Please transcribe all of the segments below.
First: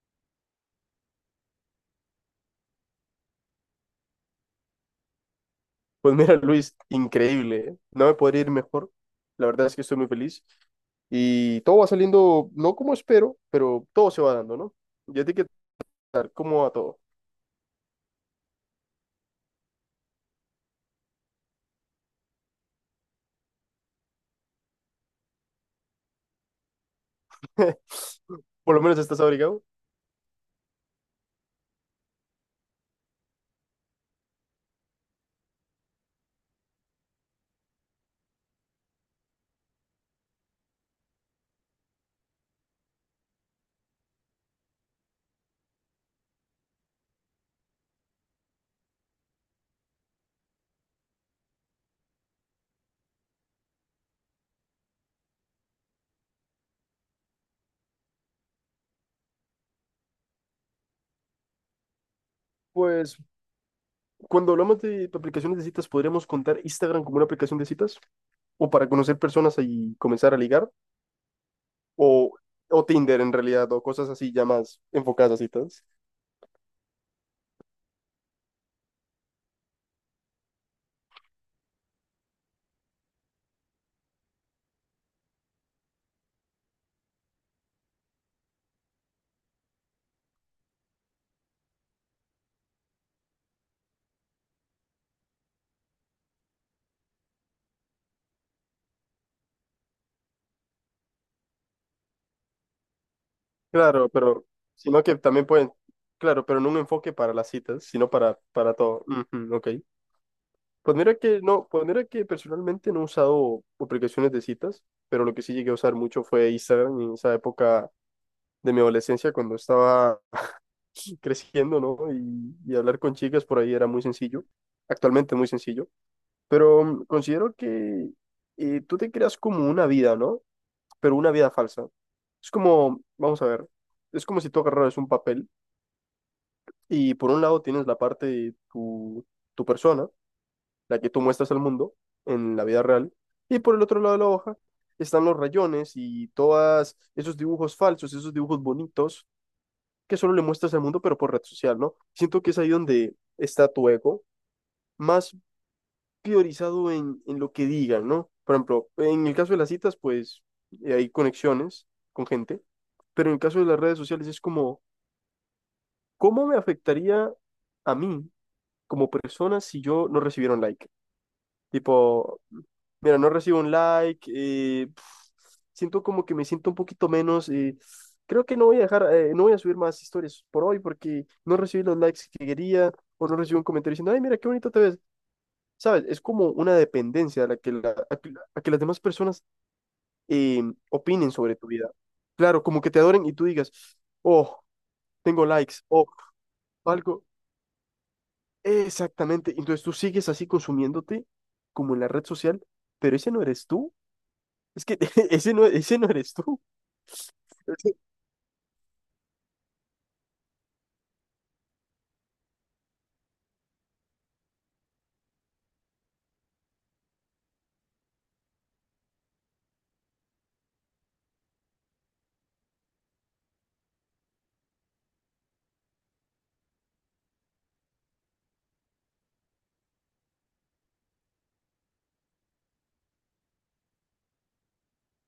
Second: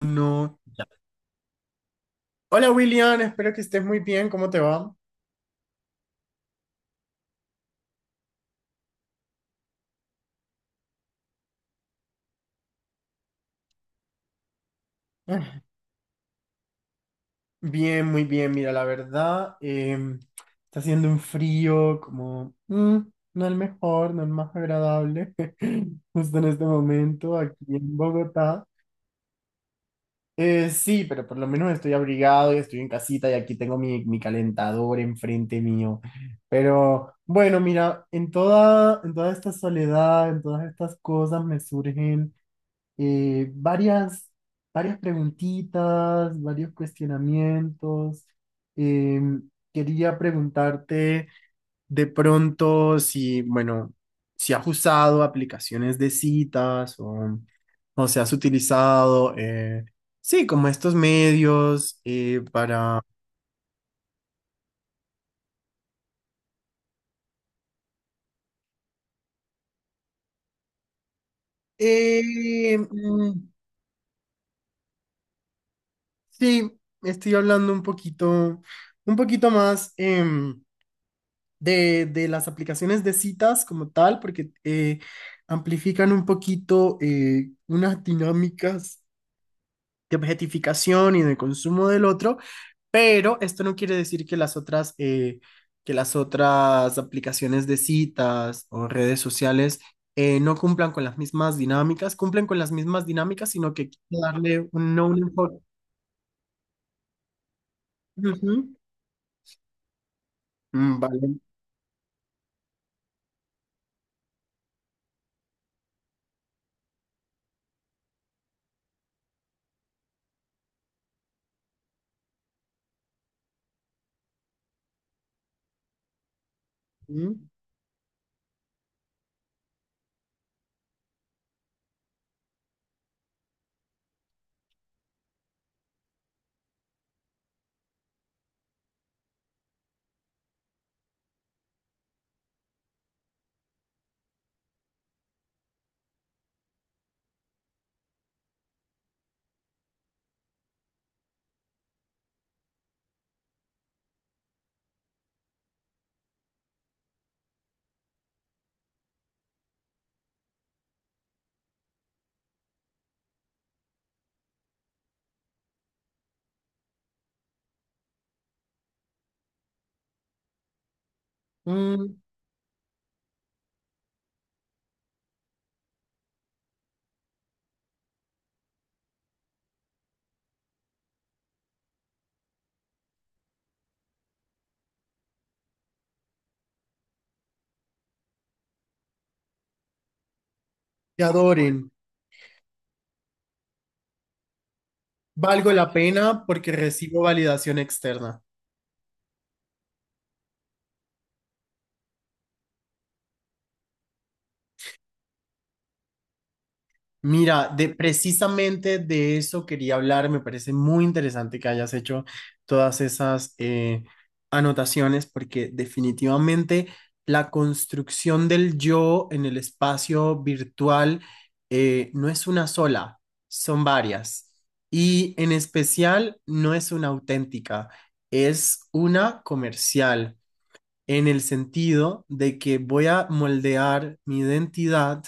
No. Hola William, espero que estés muy bien. ¿Cómo te va? Pues mira, Luis, increíble. ¿Eh? No me podría ir mejor. La verdad es que estoy muy feliz. Y todo va saliendo, no como espero, pero todo se va dando, ¿no? Ya te que Ah, tal, ¿cómo va todo? bien, muy bien. Mira, la verdad, está haciendo un frío como no el mejor, no el más agradable, justo en este momento aquí en Bogotá. Por lo menos estás abrigado. Sí, pero por lo menos estoy abrigado y estoy en casita y aquí tengo mi calentador enfrente mío. Pero bueno, mira, en toda esta soledad, en todas estas cosas me surgen eh, varias, varias preguntitas, varios cuestionamientos. Eh, quería preguntarte de pronto si, bueno, si has usado aplicaciones de citas o si has utilizado, sí, como estos medios para... Pues cuando hablamos de aplicaciones de citas, podríamos contar Instagram como una aplicación de citas, o para conocer personas y comenzar a ligar, o, Eh, o Tinder en mm, realidad, o cosas así ya más enfocadas a citas. sí, estoy hablando un poquito más. De las aplicaciones de citas como tal, porque amplifican un poquito unas dinámicas de objetificación y de consumo del otro, pero esto no quiere decir que las otras aplicaciones de citas o redes sociales no cumplan con las mismas dinámicas, cumplen con las mismas dinámicas, sino que hay que Claro, pero darle sí. Sino no que un también enfoque. pueden, claro, pero no un enfoque para las citas, sino para Ujú. todo. Ujú, ok. Pues Mm, mira vale. que no, pues mira que personalmente no he usado aplicaciones de citas, pero lo que sí llegué a usar mucho fue Instagram en esa época de mi adolescencia cuando estaba creciendo, ¿no? Y hablar con chicas por ahí era muy sencillo. Actualmente es muy sencillo, pero Mm, considero que tú te creas como una vida, ¿no? Pero una vida falsa. Es como, vamos a ver, es como si tú agarraras un papel, y por un lado tienes la parte de tu persona, la que tú muestras al mundo en la vida real, y por el otro lado de la hoja están los rayones y todos esos dibujos falsos, esos dibujos bonitos que solo le muestras al mundo, pero por red social, ¿no? Siento que es ahí donde está tu ego, más priorizado en lo que digan, ¿no? Por ejemplo, en el caso de las citas, pues hay conexiones con gente, pero en el caso de las redes sociales es como, ¿cómo me afectaría a mí como persona si yo no recibiera un like? mm, Tipo, mira, no recibo un like, siento como que me siento un poquito menos. Creo que no voy a dejar, no voy a subir más historias por hoy porque no recibí los likes que quería o no recibí un comentario diciendo, ay, mira, qué bonito te ves. ¿Sabes? Es como una dependencia a la que, a que, a que las demás personas eh, te opinen sobre tu adoren. vida. Claro, como que te adoren y tú digas, oh, tengo Valgo likes, la oh, pena porque recibo algo. validación externa. Exactamente. Entonces tú sigues así consumiéndote como en la red social, pero ese no eres tú. Es que ese no eres tú. Mira, de precisamente de eso quería hablar. Me parece muy interesante que hayas hecho todas esas anotaciones porque definitivamente la construcción del yo en el espacio virtual no es una sola, son varias. Y en especial no es una auténtica, es una comercial, en el sentido de que voy a moldear mi identidad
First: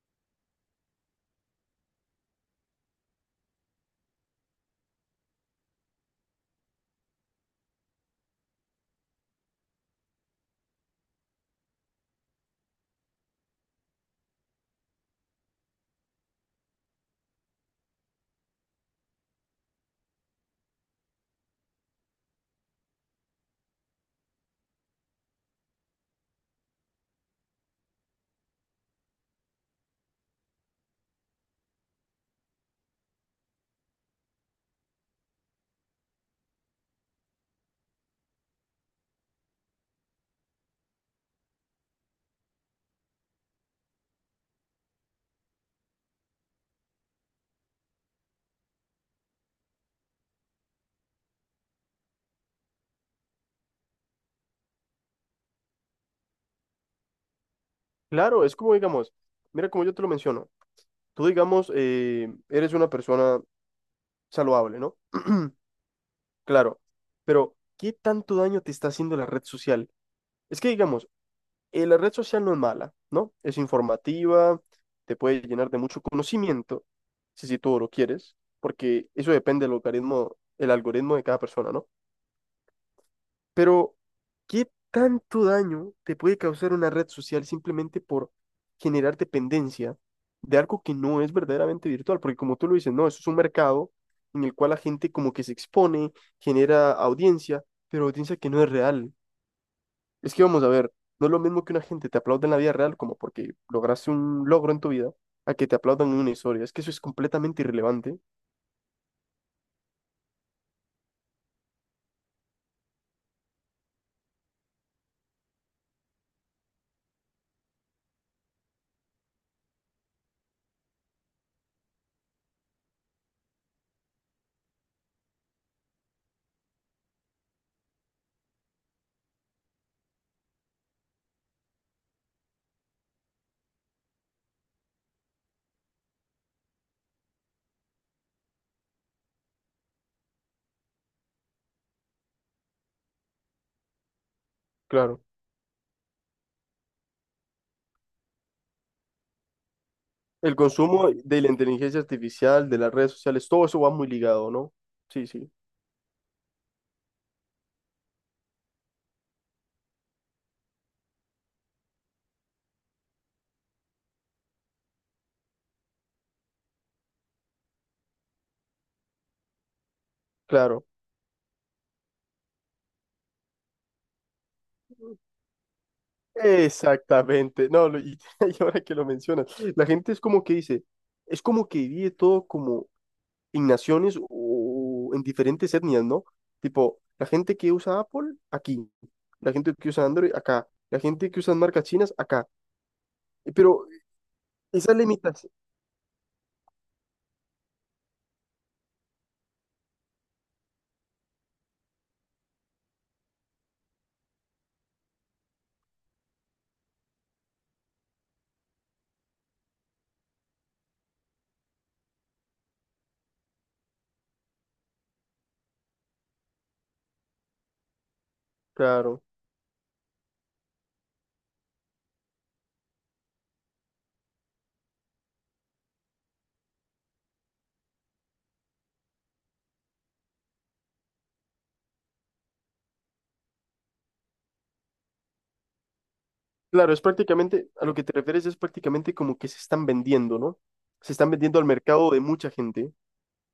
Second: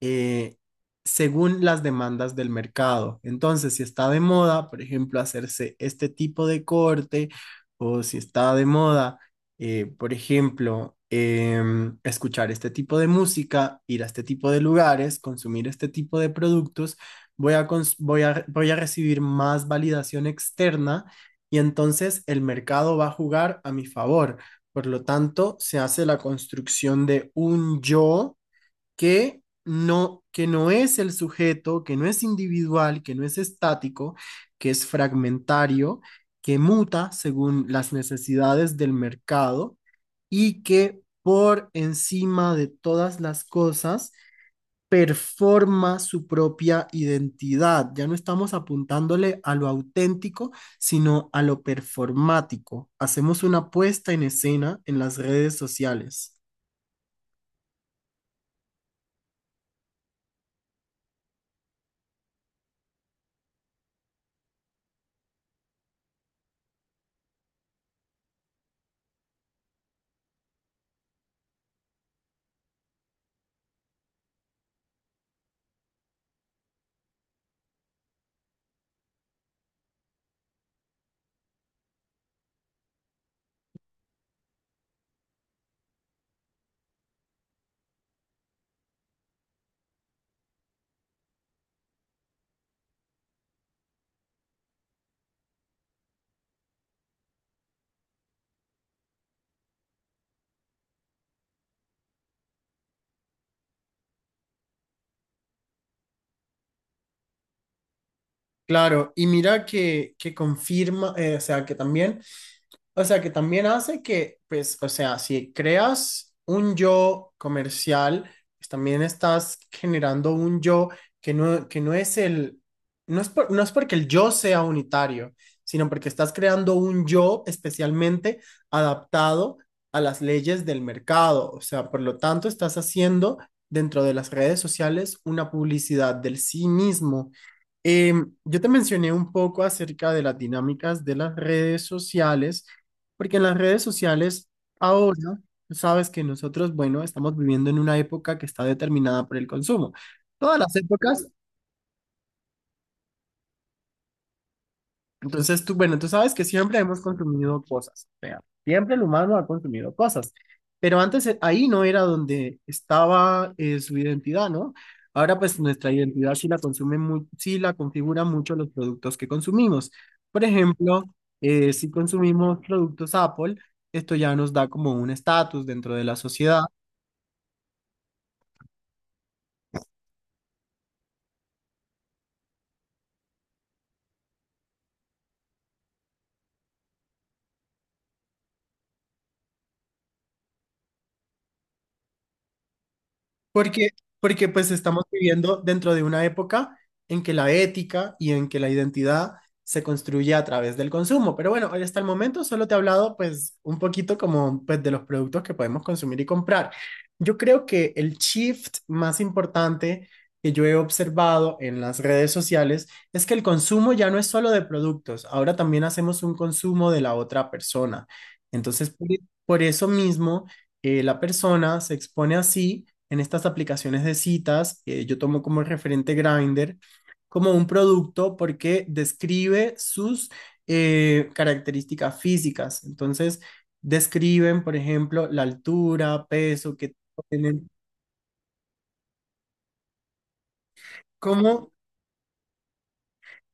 eh, según las demandas del mercado. Entonces, si está de moda, por ejemplo, hacerse este tipo de corte, o si está de moda, escuchar este tipo de música, ir a este tipo de lugares, consumir este tipo de productos, voy a, cons- voy a, voy a recibir más validación externa y entonces el mercado va a jugar a mi favor. Por lo tanto, se hace la construcción de un yo que no es el sujeto, que no es individual, que no es estático, que es fragmentario, que muta según las necesidades del mercado y que por encima de todas las cosas performa su propia identidad. Ya no estamos apuntándole a lo auténtico, sino a lo performático. Hacemos una puesta en escena en las redes sociales. Claro, es como digamos, mira como yo te lo menciono. Tú digamos, eres una persona saludable, ¿no? Claro, pero ¿qué tanto daño te está haciendo la red social? Es que digamos, la red social no es mala, ¿no? Es informativa, te puede llenar de mucho conocimiento, si, si tú lo quieres, porque eso depende del algoritmo, el algoritmo de cada persona, ¿no? Pero, ¿qué tanto daño te puede causar una red social simplemente por generar dependencia de algo que no es verdaderamente virtual? Porque como tú lo dices, no, eso es un mercado en el cual la gente como que se expone, genera audiencia, pero audiencia que no es real. Es que vamos a ver, no es lo mismo que una gente te aplaude en la vida real como porque lograste un logro en tu vida, a que te aplaudan en una historia. Es que eso es completamente irrelevante. Claro, y mira que confirma, o sea, que también... O sea, que también hace que, pues, o sea, si creas un yo comercial, pues también estás generando un yo que no es no es no es porque el yo sea unitario, sino porque estás creando un yo especialmente adaptado a las leyes del mercado. O sea, por lo tanto, estás haciendo dentro de las redes sociales una publicidad del sí mismo. Yo te mencioné un poco acerca de las dinámicas de las redes sociales porque en las redes sociales Claro. ahora, tú sabes que nosotros, bueno, estamos viviendo en una época que está determinada por el consumo. El Todas las consumo épocas, de la inteligencia artificial, de las redes sociales, todo eso va muy ligado, ¿no? Sí, sí. entonces tú, bueno, tú sabes que siempre hemos consumido cosas, o sea, siempre el humano ha consumido cosas, pero antes ahí no era donde estaba su identidad, ¿no? Ahora pues nuestra identidad sí la sí la configuran mucho los productos que consumimos. Por Claro, ejemplo, si consumimos productos Apple, esto ya nos da como un estatus dentro de la sociedad. exactamente. No, y ahora que lo mencionas, la gente es como que dice, es como que vive todo como en naciones o en diferentes etnias, ¿no? Tipo, la gente que usa Apple, aquí. La gente que usa Android, acá. La gente que usa marcas chinas, acá. Pero Porque, porque pues esas estamos limitación, viviendo dentro de una época en que la ética y en que la identidad se construye a través del consumo. Pero bueno, hoy hasta el momento solo te he hablado pues un poquito como pues de los productos que podemos consumir y comprar. Yo creo que el shift más importante que yo he observado en las redes sociales es que el consumo ya no es solo de productos, ahora también hacemos un consumo de la otra persona. Entonces, por claro, por eso mismo la persona se expone así en estas aplicaciones de citas, yo tomo como referente Grindr, como un producto porque describe sus características físicas. Entonces, describen, por ejemplo, la altura, peso claro, que es tienen, prácticamente, a lo que te refieres es prácticamente como que se están vendiendo, ¿no? Se están vendiendo al cómo, mercado de mucha gente.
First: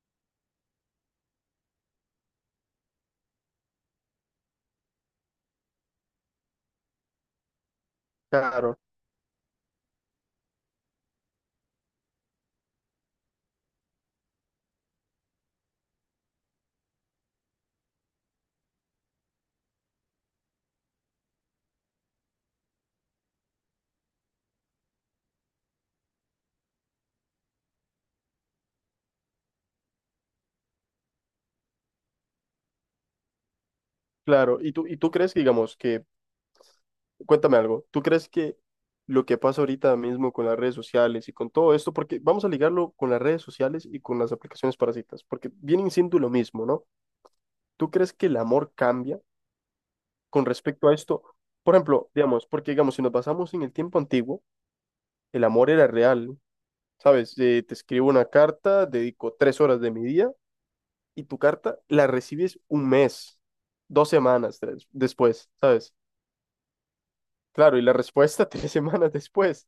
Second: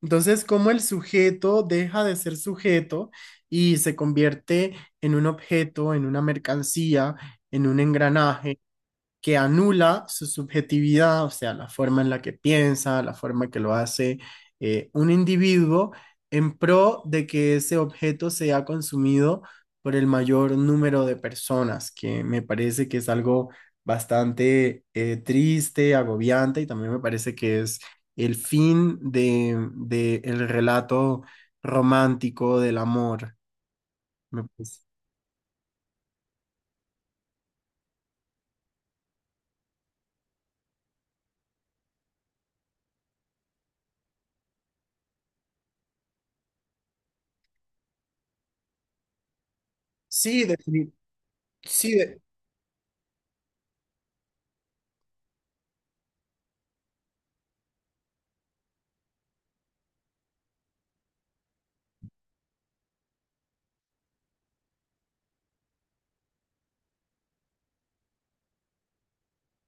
entonces, cómo el sujeto deja de ser sujeto y se convierte en un objeto, en una mercancía, en un engranaje Claro. que anula su subjetividad, o sea, la forma en la que piensa, la forma que lo hace un individuo, en pro de que ese objeto sea consumido por el mayor número de personas, que me parece que es algo bastante triste, agobiante, y también me parece que es el fin de el relato romántico del amor. Me Claro, y parece. tú, y tú crees que, digamos, que, cuéntame algo, ¿tú crees que lo que pasa ahorita mismo con las redes sociales y con todo esto, porque vamos a ligarlo con las redes sociales y con las aplicaciones para citas, porque vienen siendo lo mismo, ¿no? ¿Tú crees que el amor cambia Sí, con respecto defini- a esto? Por sí, ejemplo, de- digamos, porque digamos, si nos basamos en el tiempo antiguo, el amor era real, ¿no? ¿Sabes? Te escribo una carta, dedico 3 horas de mi día y tu carta la recibes un mes, después, ¿sabes? Claro, y la respuesta tres semanas después.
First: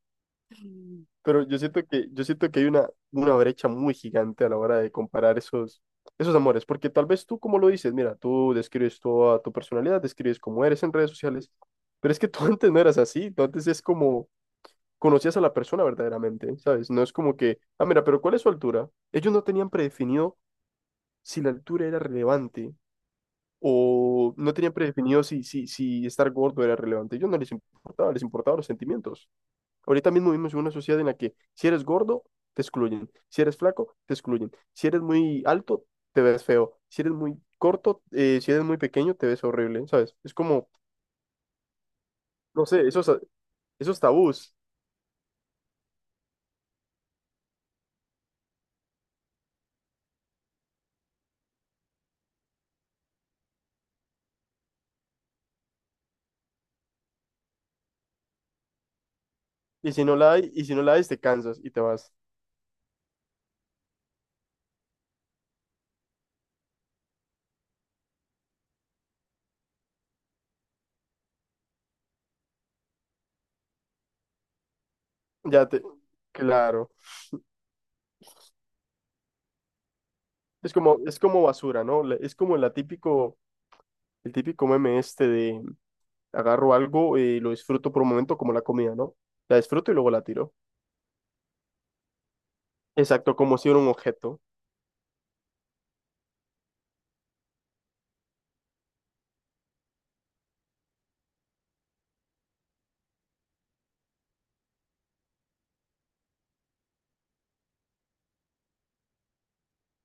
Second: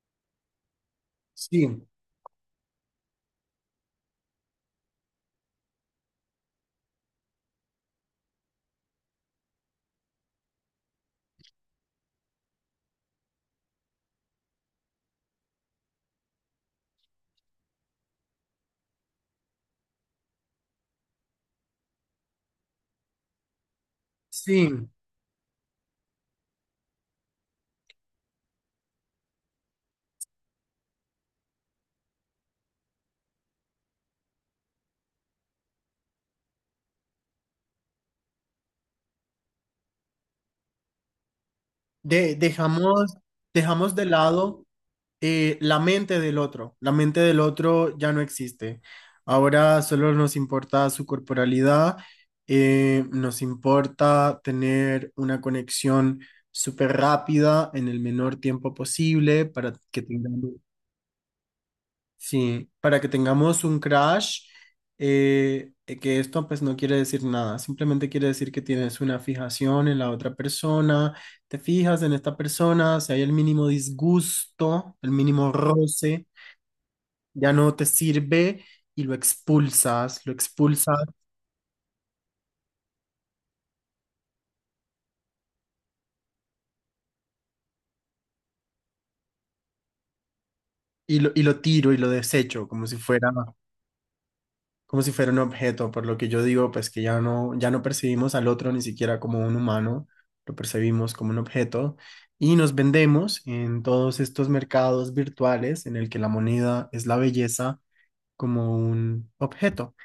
Pero sí, yo siento que hay una brecha muy gigante a la hora de comparar esos, esos amores, porque tal vez tú, como lo dices, mira, tú describes toda tu personalidad, describes cómo eres en redes sociales, pero es que tú antes no eras así, tú antes es como conocías a la persona verdaderamente, ¿sabes? No es como que, ah, mira, pero ¿cuál es su altura? Ellos no tenían predefinido si la altura era relevante o no tenían sí. predefinido si, si estar gordo era relevante. Ellos no les importaba, les importaban los sentimientos. Ahorita mismo vivimos en una sociedad en la que si eres gordo, te excluyen. Si eres flaco, te excluyen. Si eres muy alto, te ves feo. Si eres muy corto, si eres muy pequeño, te ves horrible, ¿sabes? Es como, no sé, esos, Dejamos, dejamos esos de tabús. lado la mente del otro. La mente del otro ya no existe. Ahora solo nos importa su corporalidad, nos importa tener una conexión súper rápida en el menor tiempo posible para que tengamos. Y si no la hay, te cansas y te vas. Sí, para que tengamos un crash, que esto pues no quiere decir nada, simplemente quiere decir que tienes una fijación en la otra persona, te fijas en esta persona, si hay el mínimo disgusto, el mínimo Ya te, roce, claro. ya no te sirve y lo expulsas Es como basura, ¿no? Es como la típico, el típico meme este de agarro algo y lo disfruto por un momento como la comida, ¿no? La disfruto y luego la tiro. Y lo tiro y lo desecho Exacto, como si fuera un objeto. como si fuera un objeto, por lo que yo digo, pues que ya no, ya no percibimos al otro ni siquiera como un humano, lo percibimos como un objeto y nos vendemos en todos estos mercados virtuales en el que la moneda es la belleza como un objeto.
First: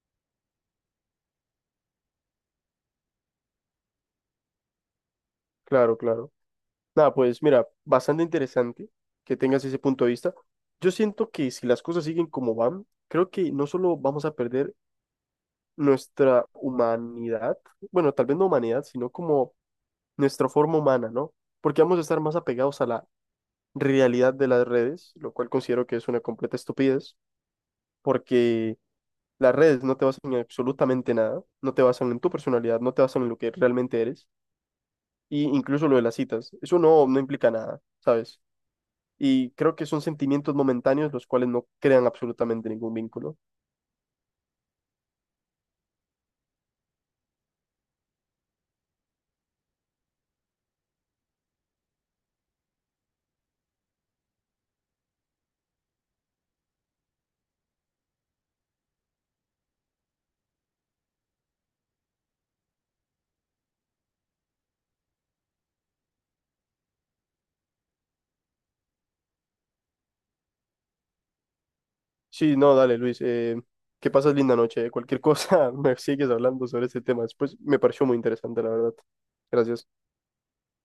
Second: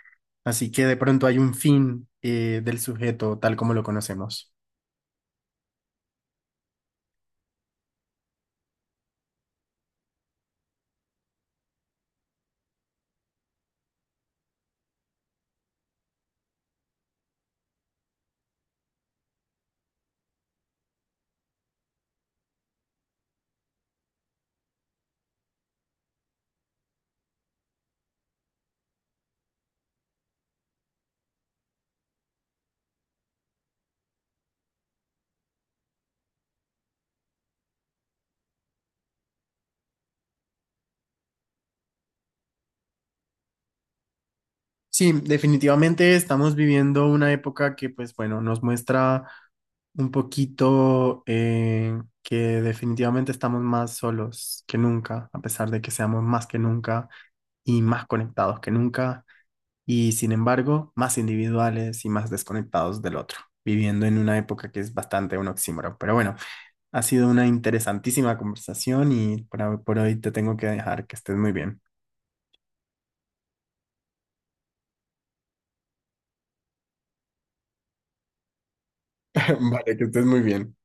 Así que de pronto hay un fin del sujeto tal como lo conocemos. Claro, claro. Nada, pues mira, bastante interesante que tengas ese punto de vista. Yo siento que si las cosas siguen como van, creo que no solo vamos a perder nuestra humanidad, bueno, tal vez no humanidad, sino como nuestra forma humana, ¿no? Porque vamos a estar más apegados a la realidad de las redes, lo cual considero que es una completa estupidez, porque las redes no te basan en absolutamente nada, no te basan en tu personalidad, no te basan en lo que realmente eres, y incluso lo de las citas, eso no, no implica nada, ¿sabes? Y creo que son sentimientos momentáneos los cuales no crean absolutamente ningún vínculo. Sí, definitivamente estamos viviendo una época que, pues bueno, nos muestra un poquito que definitivamente estamos más solos que nunca, a pesar de que seamos más que nunca y más conectados que nunca, y sin embargo, más individuales y más desconectados del otro, viviendo en una época que es bastante un oxímoron. Pero bueno, ha sido una interesantísima conversación y por hoy te tengo que dejar que estés muy bien. Sí, no, dale, Luis. Que pases linda noche. Cualquier cosa, me sigues hablando sobre este tema después. Me pareció muy interesante, la verdad. Gracias. Vale, que estés muy bien.